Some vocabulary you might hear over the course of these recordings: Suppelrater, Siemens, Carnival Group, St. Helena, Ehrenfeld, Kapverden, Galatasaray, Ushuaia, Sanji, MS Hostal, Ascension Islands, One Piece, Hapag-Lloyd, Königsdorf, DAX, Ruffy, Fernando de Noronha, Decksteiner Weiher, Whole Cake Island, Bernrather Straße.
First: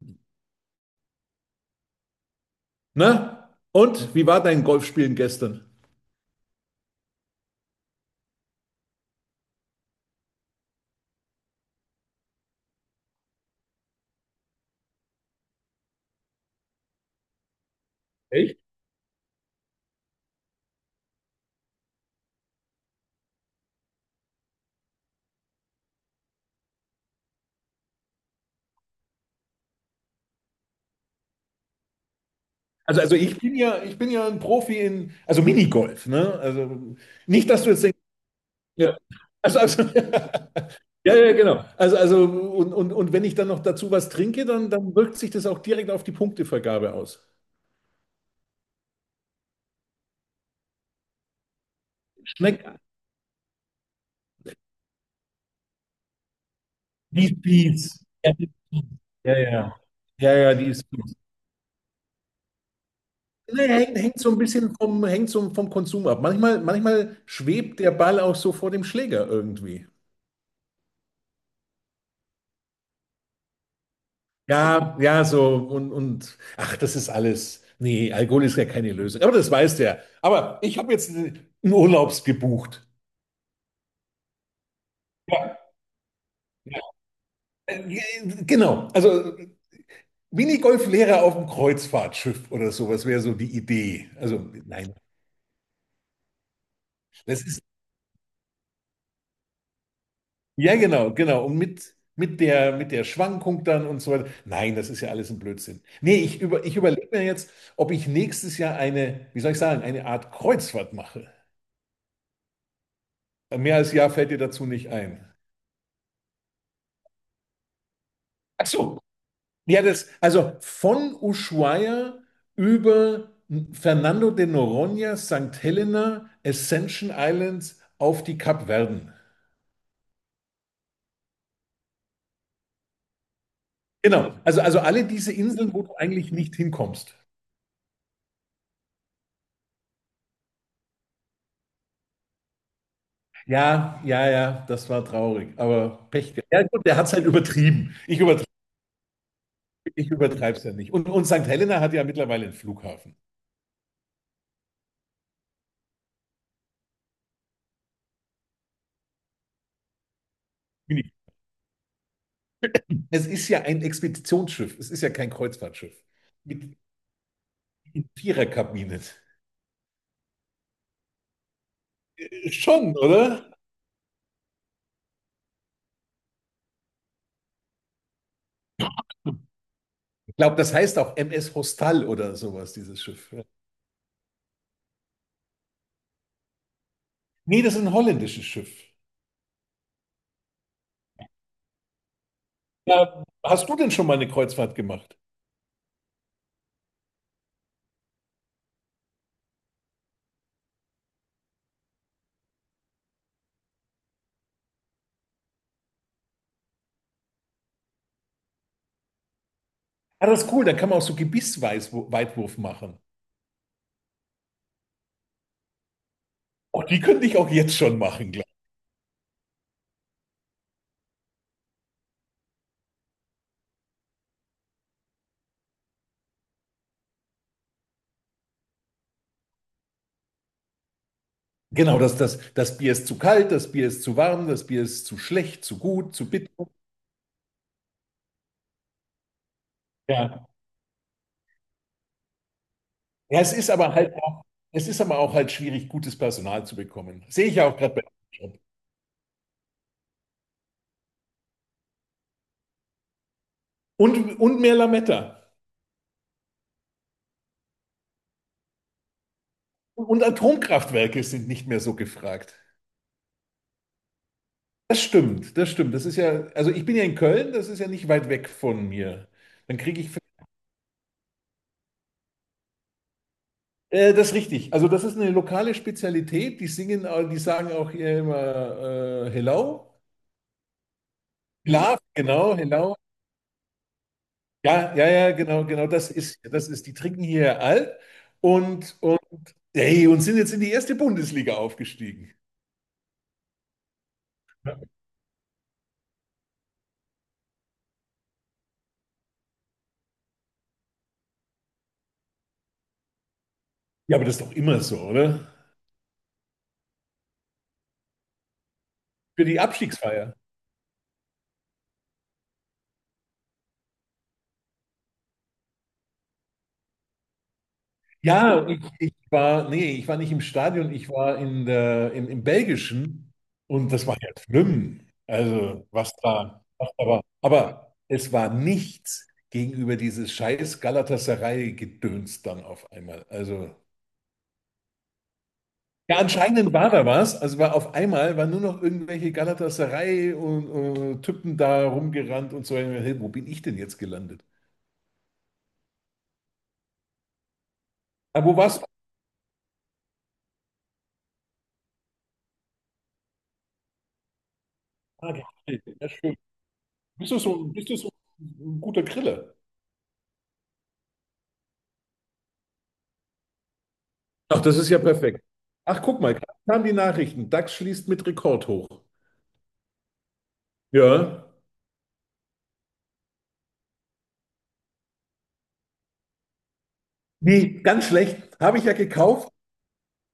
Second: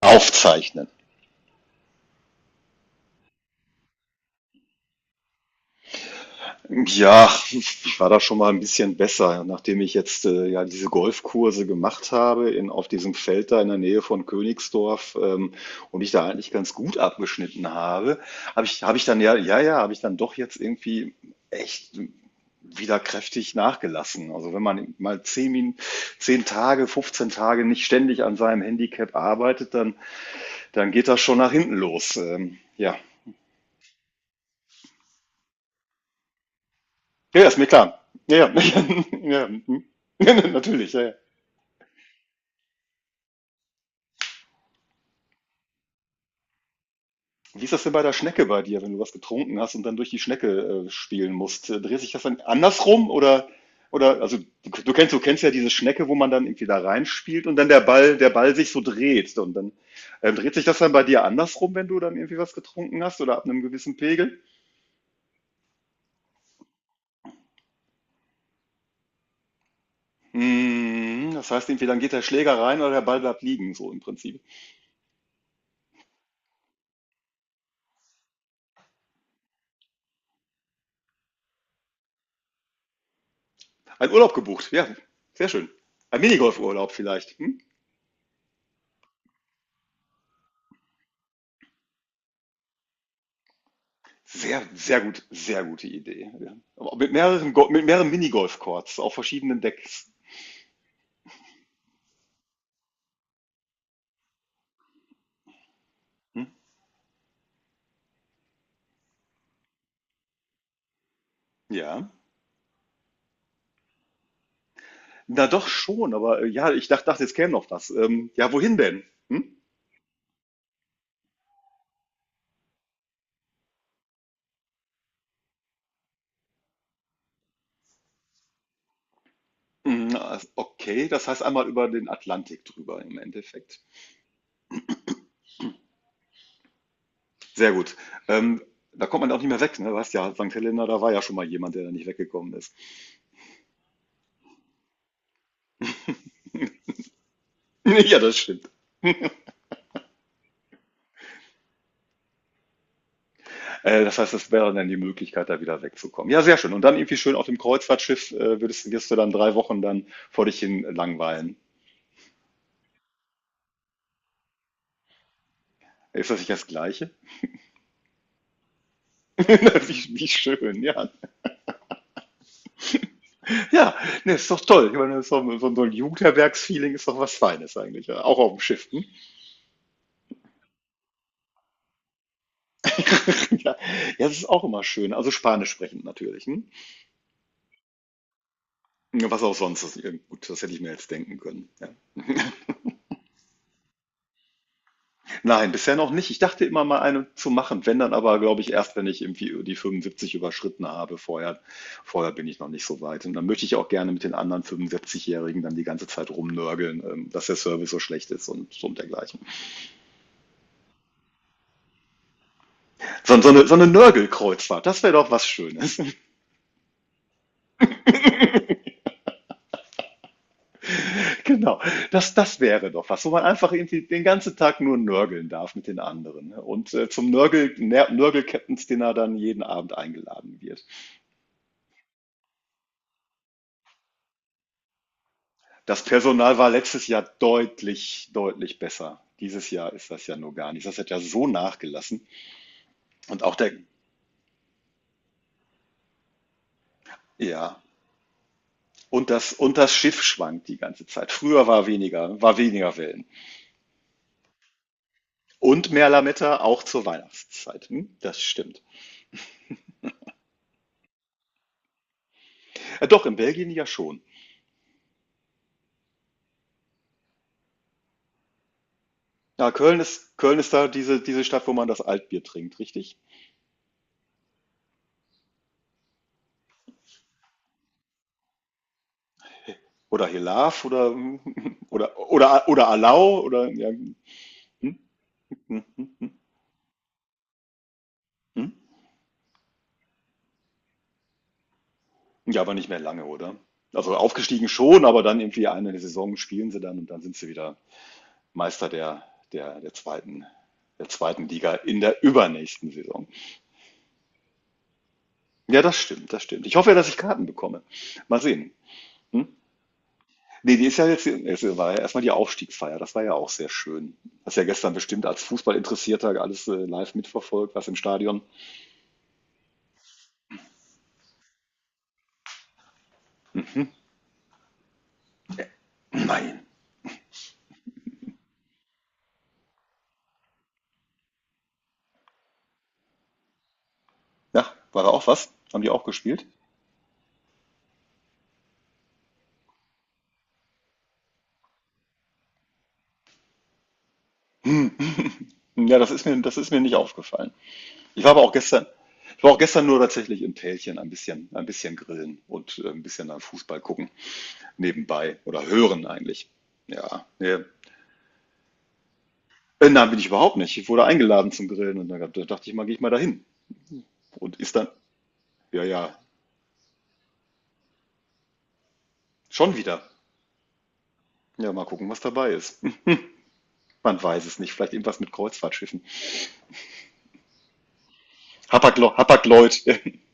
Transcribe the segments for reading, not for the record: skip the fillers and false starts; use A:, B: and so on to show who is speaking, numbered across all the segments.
A: Aufzeichnen?
B: Ne? Und wie war dein Golfspielen gestern?
A: Ja, ich war da schon mal ein bisschen besser, nachdem ich jetzt ja diese Golfkurse gemacht habe in, auf diesem Feld da in der Nähe von Königsdorf und ich da eigentlich ganz gut abgeschnitten habe, habe ich dann ja, ja, ja, habe ich dann doch jetzt irgendwie echt wieder kräftig nachgelassen. Also wenn man mal 10 Tage, 15 Tage nicht ständig an seinem Handicap arbeitet, dann geht das schon nach hinten los. Ja.
B: Also ich bin ja ein Profi in, also Minigolf, ne? Also
A: Ja, ja,
B: nicht,
A: ist
B: dass
A: mir
B: du jetzt denkst,
A: klar. Ja, ja.
B: ja.
A: Ja, ja.
B: Also, also,
A: Mhm. Natürlich, ja, ja.
B: ja, ja, genau. Also und wenn ich dann noch dazu was trinke, dann wirkt sich das auch direkt auf die Punktevergabe aus.
A: Wie ist das denn bei der Schnecke bei dir, wenn du was getrunken hast und dann durch die Schnecke spielen musst? Dreht sich das dann
B: Schmeckt.
A: andersrum oder also du kennst ja diese Schnecke, wo man dann irgendwie da reinspielt und
B: Die
A: dann der
B: ist,
A: Ball der
B: ja,
A: Ball sich so dreht
B: ja,
A: und dann,
B: ja. Ja,
A: dreht
B: ja,
A: sich
B: die
A: das
B: ist
A: dann bei
B: fies.
A: dir andersrum, wenn du dann irgendwie was getrunken hast oder ab einem
B: Nee,
A: gewissen
B: hängt so ein
A: Pegel?
B: bisschen vom, hängt so vom Konsum ab. Manchmal schwebt der Ball auch so vor dem Schläger irgendwie.
A: Mhm, das heißt irgendwie, dann geht der Schläger rein oder der Ball bleibt liegen, so im Prinzip.
B: Ja, ja, so und ach, das ist alles. Nee, Alkohol ist ja keine Lösung. Aber das weiß der. Aber ich habe jetzt einen Urlaubs gebucht.
A: Ein Urlaub gebucht, ja, sehr
B: Ja,
A: schön. Ein Minigolfurlaub vielleicht, hm?
B: genau. Also Minigolflehrer auf dem Kreuzfahrtschiff oder sowas wäre so die Idee. Also
A: Sehr,
B: nein,
A: sehr gut, sehr gute Idee. Ja. Aber mit
B: das
A: mehreren,
B: ist
A: Go- mit mehreren Minigolf-Courts auf verschiedenen Decks.
B: ja, genau, genau. Und mit der Schwankung dann und so weiter. Nein, das ist ja alles ein Blödsinn. Nee, ich
A: Hm?
B: über, ich überlege mir jetzt, ob ich nächstes Jahr eine, wie soll ich sagen, eine Art Kreuzfahrt mache.
A: Ja.
B: Mehr als Jahr fällt dir dazu nicht ein.
A: Na doch schon, aber ja, ich dachte, jetzt käme noch was. Ja,
B: Ach
A: wohin
B: so,
A: denn? Hm?
B: ja, das, also von Ushuaia über Fernando de Noronha, St. Helena, Ascension Islands auf die Kapverden.
A: Hm, okay, das heißt einmal über den Atlantik drüber im Endeffekt.
B: Genau, also alle diese Inseln, wo du eigentlich nicht hinkommst.
A: Sehr gut. Ähm, Da kommt man auch nicht mehr weg, ne? Du ja, St. Helena, da war ja schon mal jemand, der da nicht weggekommen ist.
B: Ja, ja, ja, das war traurig, aber Pech gehabt. Ja, gut, der hat es halt übertrieben.
A: Ja,
B: Ich
A: das
B: übertreibe,
A: stimmt.
B: ich übertreibe es ja nicht. Und St. Helena hat ja mittlerweile einen Flughafen.
A: Das heißt, das wäre dann die Möglichkeit, da wieder wegzukommen. Ja, sehr schön. Und dann irgendwie schön auf dem Kreuzfahrtschiff wirst du dann 3 Wochen dann vor dich hin langweilen.
B: Es ist ja ein Expeditionsschiff, es ist ja kein Kreuzfahrtschiff.
A: Ist das nicht das
B: Mit
A: Gleiche?
B: in Viererkabinen.
A: Wie schön, ja.
B: Schon, oder?
A: Ja, ne, ist doch toll. Ich meine, so, so, so ein Jugendherbergsfeeling ist doch was Feines eigentlich. Ja. Auch auf dem Schiff. Hm?
B: Glaube, das heißt auch MS Hostal oder sowas, dieses Schiff. Ja.
A: Ja, ja, das ist auch immer schön. Also Spanisch sprechend natürlich. Hm?
B: Nee, das ist ein holländisches Schiff.
A: Was auch sonst. Das, gut, das hätte ich mir jetzt denken können. Ja.
B: Ja, hast du denn schon mal eine Kreuzfahrt gemacht?
A: Nein, bisher noch nicht. Ich dachte immer mal eine zu machen, wenn dann aber, glaube ich, erst, wenn ich irgendwie die 75 überschritten habe. Vorher bin ich noch nicht so weit. Und dann möchte ich auch gerne mit den anderen 75-Jährigen dann die ganze Zeit rumnörgeln, dass der Service so schlecht ist und, so und dergleichen.
B: Ah, das ist cool, dann kann man auch so Gebissweitwurf machen.
A: So, so eine Nörgelkreuzfahrt, das wäre doch was Schönes.
B: Oh, die könnte ich auch jetzt schon machen, glaube
A: Genau, das wäre doch was, wo man einfach irgendwie den ganzen Tag nur nörgeln darf mit den anderen, ne? Und zum Nörgel-Captain's Dinner dann jeden Abend eingeladen wird.
B: ich. Genau, das Bier ist zu kalt, das Bier ist zu warm, das Bier ist zu schlecht, zu
A: Das
B: gut, zu bitter.
A: Personal war letztes Jahr deutlich, deutlich besser. Dieses Jahr ist das ja
B: Ja.
A: nur gar nicht. Das hat ja so nachgelassen.
B: Ja,
A: Und auch der,
B: es ist aber auch halt schwierig, gutes Personal zu bekommen. Sehe ich ja auch
A: ja,
B: gerade bei.
A: und das Schiff schwankt die ganze Zeit. Früher war weniger Wellen.
B: Und mehr Lametta.
A: Und mehr Lametta auch zur Weihnachtszeit. Hm? Das stimmt.
B: Und Atomkraftwerke sind nicht mehr so gefragt.
A: Doch, in Belgien ja schon.
B: Das stimmt, das stimmt. Das ist ja, also ich bin ja in Köln, das ist ja nicht weit weg von mir.
A: Ja,
B: Dann
A: Köln
B: kriege ich.
A: ist, Köln ist da diese Stadt, wo man das Altbier trinkt, richtig?
B: Das ist richtig. Also das ist eine lokale Spezialität. Die sagen auch hier immer Hello.
A: Oder Hilaf oder,
B: Love,
A: oder,
B: genau,
A: oder, oder
B: Hello.
A: Alau oder, ja, hm,
B: Ja,
A: hm,
B: ja, ja, genau,
A: hm,
B: genau.
A: hm, hm.
B: Die trinken hier alt
A: hm.
B: und hey, und sind jetzt in die erste Bundesliga aufgestiegen.
A: Ja, aber nicht mehr lange, oder? Also aufgestiegen schon, aber dann irgendwie eine Saison spielen sie dann und dann sind sie wieder Meister der, der zweiten, der zweiten Liga in der übernächsten Saison.
B: Ja, aber das ist doch immer so, oder?
A: Ja, das stimmt, das stimmt. Ich hoffe ja, dass ich Karten bekomme. Mal sehen.
B: Für
A: Hm?
B: die Abstiegsfeier.
A: Nee, die ist ja jetzt, es war ja erstmal die Aufstiegsfeier, das war ja auch sehr schön. Hast ja gestern bestimmt als Fußballinteressierter alles live mitverfolgt, was im Stadion.
B: Ja, nee, ich war nicht im Stadion, ich war im Belgischen und das war ja schlimm. Also, was da,
A: Nein.
B: was da war. Aber es war nichts gegenüber dieses scheiß Galatasaray-Gedöns dann auf einmal. Also,
A: Ja, war da auch was? Haben die auch
B: ja,
A: gespielt?
B: anscheinend war da was. Also war auf einmal, waren nur noch irgendwelche Galatasaray und Typen da rumgerannt und so. Hey, wo bin ich denn jetzt gelandet?
A: Hm. Ja, das ist mir nicht aufgefallen. Ich war aber
B: Ah,
A: auch
B: wo warst
A: gestern,
B: du?
A: ich war auch gestern nur tatsächlich im Tälchen ein bisschen grillen und ein bisschen dann Fußball gucken,
B: Ah,
A: nebenbei
B: ja,
A: oder hören
B: ja, schön.
A: eigentlich. Ja,
B: Bist du
A: nee.
B: so, bist du so ein guter Griller?
A: Nein, bin ich überhaupt nicht. Ich wurde eingeladen zum Grillen und dann, da dachte ich mal, gehe ich mal dahin. Und
B: Ach,
A: ist
B: das
A: dann,
B: ist ja perfekt.
A: ja,
B: Ach,
A: ja,
B: guck mal, gerade kamen die Nachrichten. DAX schließt mit Rekord hoch.
A: schon wieder.
B: Ja.
A: Ja, mal gucken, was dabei ist. Hm, man weiß es nicht. Vielleicht irgendwas mit Kreuzfahrtschiffen.
B: Nee, ganz schlecht. Habe ich ja
A: Hapag-Lo-
B: gekauft.
A: Hapag-Lloyd.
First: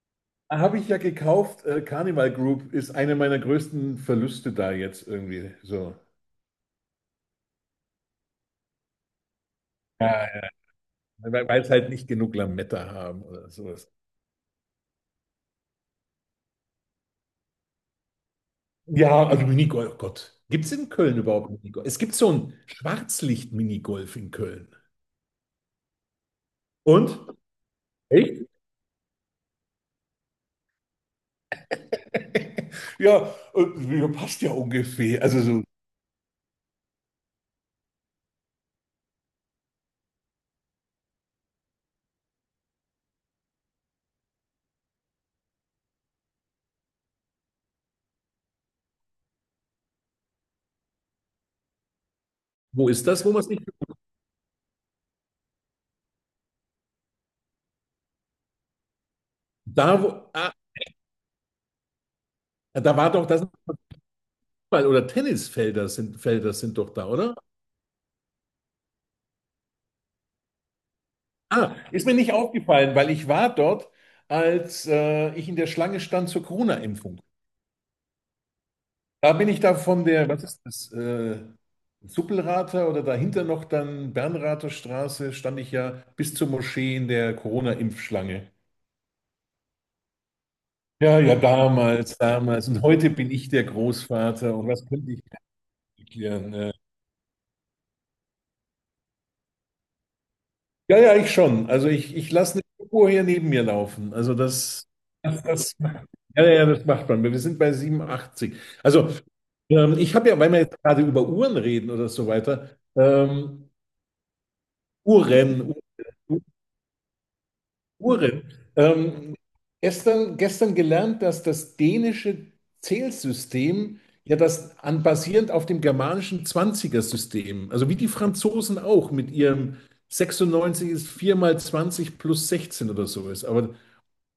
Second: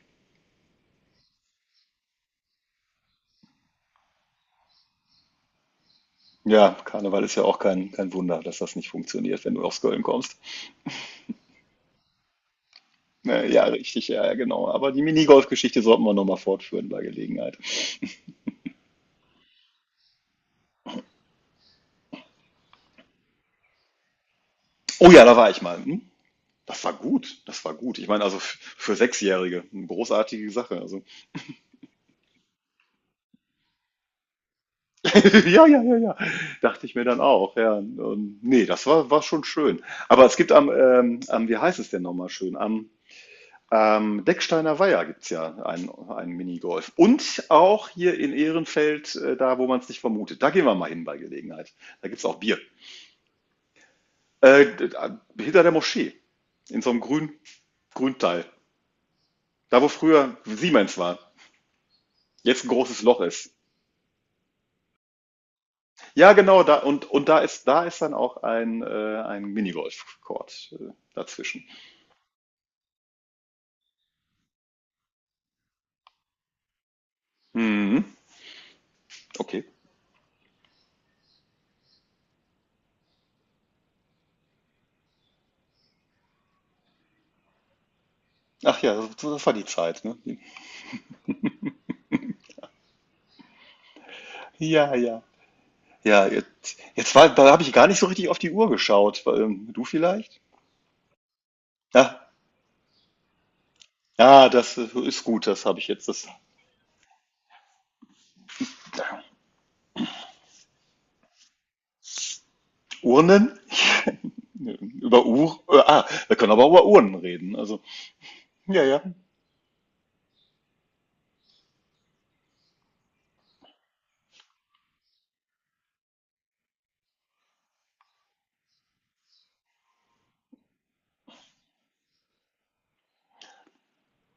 B: Habe ich ja gekauft. Carnival Group ist eine meiner größten Verluste da jetzt irgendwie. So.
A: Ja, Karneval ist ja auch kein Wunder, dass das nicht funktioniert, wenn du aus Köln
B: Ja,
A: kommst.
B: ja. Weil es halt nicht genug Lametta haben oder
A: Ja,
B: sowas.
A: richtig, ja, ja, genau. Aber die Minigolf-Geschichte sollten wir nochmal fortführen bei Gelegenheit.
B: Ja, also Minigolf, oh Gott. Gibt es in Köln überhaupt Minigolf? Es gibt so ein Schwarzlicht-Minigolf in Köln.
A: Oh ja, da war ich mal. Hm? Das war
B: Und?
A: gut, das war gut. Ich meine, also
B: Echt?
A: für 6-Jährige, eine großartige Sache. Also,
B: Ja, ja, passt ja ungefähr. Also so.
A: ja, ja, ja, ja, dachte ich mir dann auch. Ja, und, nee, das war schon schön. Aber es gibt am, am, wie heißt es denn nochmal schön? Am Decksteiner Weiher gibt es ja einen Minigolf. Und auch hier in Ehrenfeld, da wo man es nicht vermutet. Da gehen wir mal hin bei Gelegenheit. Da gibt es auch Bier.
B: Wo ist das, wo man es nicht.
A: Äh, d- Hinter der Moschee, in so einem grünen Grünteil. Da, wo
B: Da, wo,
A: früher
B: ah,
A: Siemens war, jetzt ein
B: da
A: großes
B: war
A: Loch
B: doch das
A: ist.
B: Fußball- oder Tennisfelder sind,
A: Ja,
B: Felder
A: genau, da
B: sind doch da,
A: und
B: oder?
A: da ist dann auch ein Minigolf-Court dazwischen.
B: Ah, ist mir nicht aufgefallen, weil ich war dort, als ich in der Schlange stand zur Corona-Impfung.
A: Mhm,
B: Da bin ich
A: okay.
B: da von der, was ist das, Suppelrater oder dahinter noch dann Bernrather Straße, stand ich ja bis zur Moschee in der Corona-Impfschlange.
A: Ach ja, das war die Zeit, ne?
B: Ja, ja, damals, damals. Und heute bin ich der Großvater und was
A: Ja,
B: könnte
A: ja.
B: ich
A: Ja,
B: erklären?
A: jetzt war, da habe ich gar nicht so richtig auf die Uhr geschaut. Du vielleicht?
B: Ja, ja, ich schon. Also ich,
A: Ja,
B: ich lasse eine Uhr hier neben mir laufen. Also
A: ja, das ist
B: das,
A: gut, das
B: das,
A: habe ich jetzt. Das,
B: ja, ja, das macht man. Wir sind bei 87. Also ich habe ja, weil wir jetzt gerade über Uhren reden oder so weiter,
A: Urnen?
B: ähm,
A: Über Uhr?
B: Uhren, Uhren.
A: Wir können aber über Urnen reden. Also,
B: Uhren.
A: ja, ja.
B: Ähm, gestern gelernt, dass das dänische Zählsystem basierend auf dem germanischen 20 system, also wie die Franzosen auch mit ihrem 96 ist 4 mal 20 plus 16 oder so ist. Aber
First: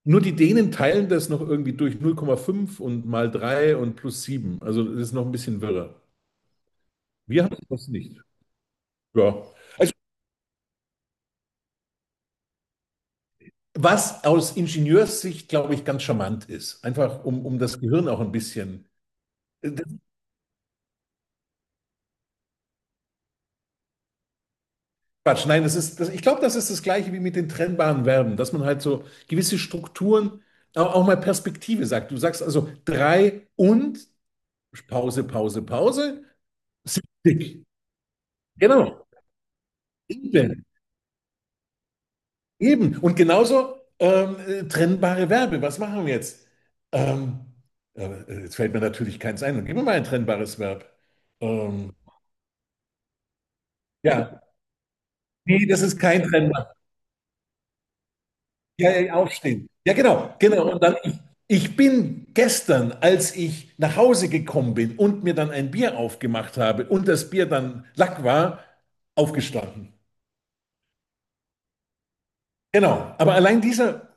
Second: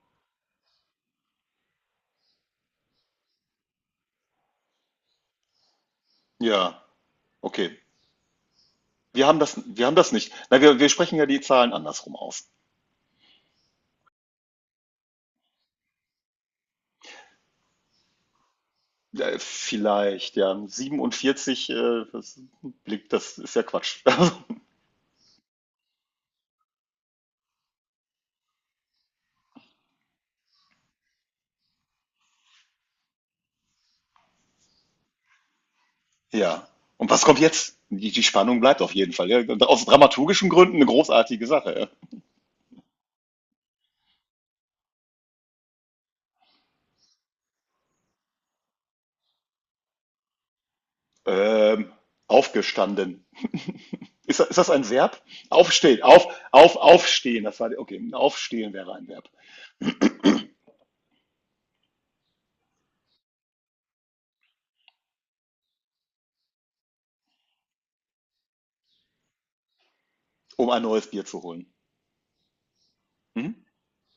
B: nur die Dänen teilen das noch irgendwie durch 0,5 und mal 3 und plus sieben. Also das ist noch ein bisschen wirrer.
A: Ja,
B: Wir haben
A: okay.
B: das nicht. Ja.
A: Wir
B: Also
A: haben das nicht. Na, wir sprechen ja die Zahlen andersrum aus.
B: was aus Ingenieurssicht, glaube ich, ganz charmant ist. Einfach um das Gehirn auch ein bisschen. Das ist
A: Vielleicht, ja. 47, das blickt, das ist ja Quatsch. Also,
B: Quatsch, nein, ich glaube, das ist das Gleiche wie mit den trennbaren Verben, dass man halt so gewisse Strukturen auch mal Perspektive sagt. Du sagst also drei und Pause, Pause, Pause,
A: ja.
B: sind.
A: Und was kommt jetzt? Die Spannung bleibt auf
B: Genau,
A: jeden Fall. Ja. Und aus dramaturgischen
B: eben,
A: Gründen eine großartige Sache.
B: eben. Und genauso trennbare Verben. Was machen wir jetzt? Ähm, jetzt fällt mir natürlich keins ein. Dann gib mir mal ein trennbares Verb.
A: Ja. Ähm,
B: Ähm,
A: Aufgestanden. Ist,
B: ja,
A: das- ist das ein Verb?
B: nee, das ist
A: Aufstehen,
B: kein trennbares.
A: aufstehen. Das war, okay, aufstehen
B: Ja,
A: wäre
B: ja,
A: ein
B: ja,
A: Verb,
B: aufstehen. Ja, genau, genau. Und dann, ich bin gestern, als ich nach Hause gekommen bin und mir dann ein Bier aufgemacht habe und das Bier dann Lack war, aufgestanden.
A: um ein neues Bier zu holen.
B: Genau. Aber
A: Mhm.
B: allein dieser,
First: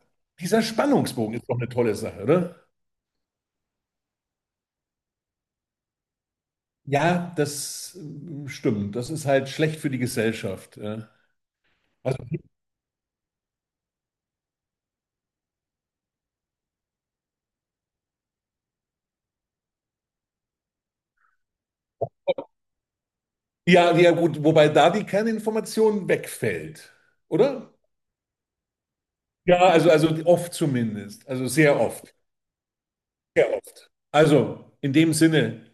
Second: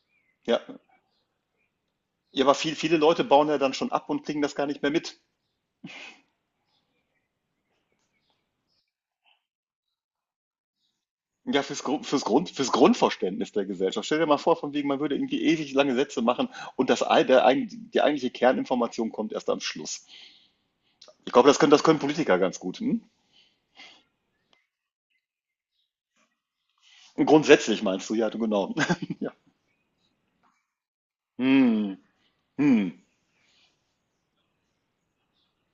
A: Ja.
B: dieser Spannungsbogen ist doch eine tolle Sache,
A: Ja, aber
B: oder?
A: viele Leute bauen ja dann schon ab und kriegen das gar nicht mehr mit.
B: Ja, das stimmt. Das ist halt schlecht für die Gesellschaft. Ja,
A: Ja, fürs, Grund,
B: also,
A: fürs, Grund, fürs Grundverständnis der Gesellschaft. Stell dir mal vor, von wegen, man würde irgendwie ewig lange Sätze machen und das, ei- der, eig- die eigentliche Kerninformation kommt erst am Schluss. Ich glaube, das können Politiker ganz gut. Hm?
B: ja, ja, gut, wobei da die Kerninformation wegfällt,
A: Und
B: oder?
A: grundsätzlich meinst du, ja, du genau. Ja.
B: Ja, also oft zumindest. Also sehr
A: Hm,
B: oft.
A: hm,
B: Sehr oft. Also, in dem Sinne.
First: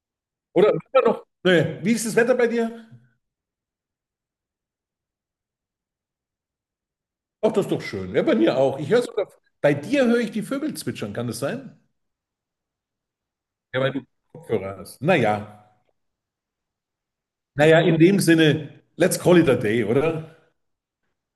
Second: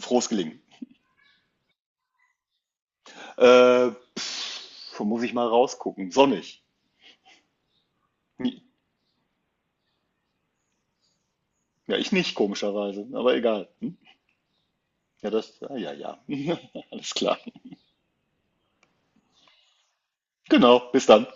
A: frohes Gelingen.
B: Oder immer noch, nee, wie ist das Wetter bei dir?
A: Äh, Wo muss ich mal rausgucken. Sonnig.
B: Ach, das ist doch schön. Ja, bei mir
A: Hm.
B: auch. Ich höre sogar, bei dir höre ich die Vögel zwitschern, kann das sein?
A: Ja, ich nicht, komischerweise, aber egal. Hm?
B: Kopfhörer hast.
A: Ja, das,
B: Naja.
A: ja, ja, ja. Alles klar.
B: Naja, in dem Sinne, let's call it a day, oder?
A: Genau, bis dann.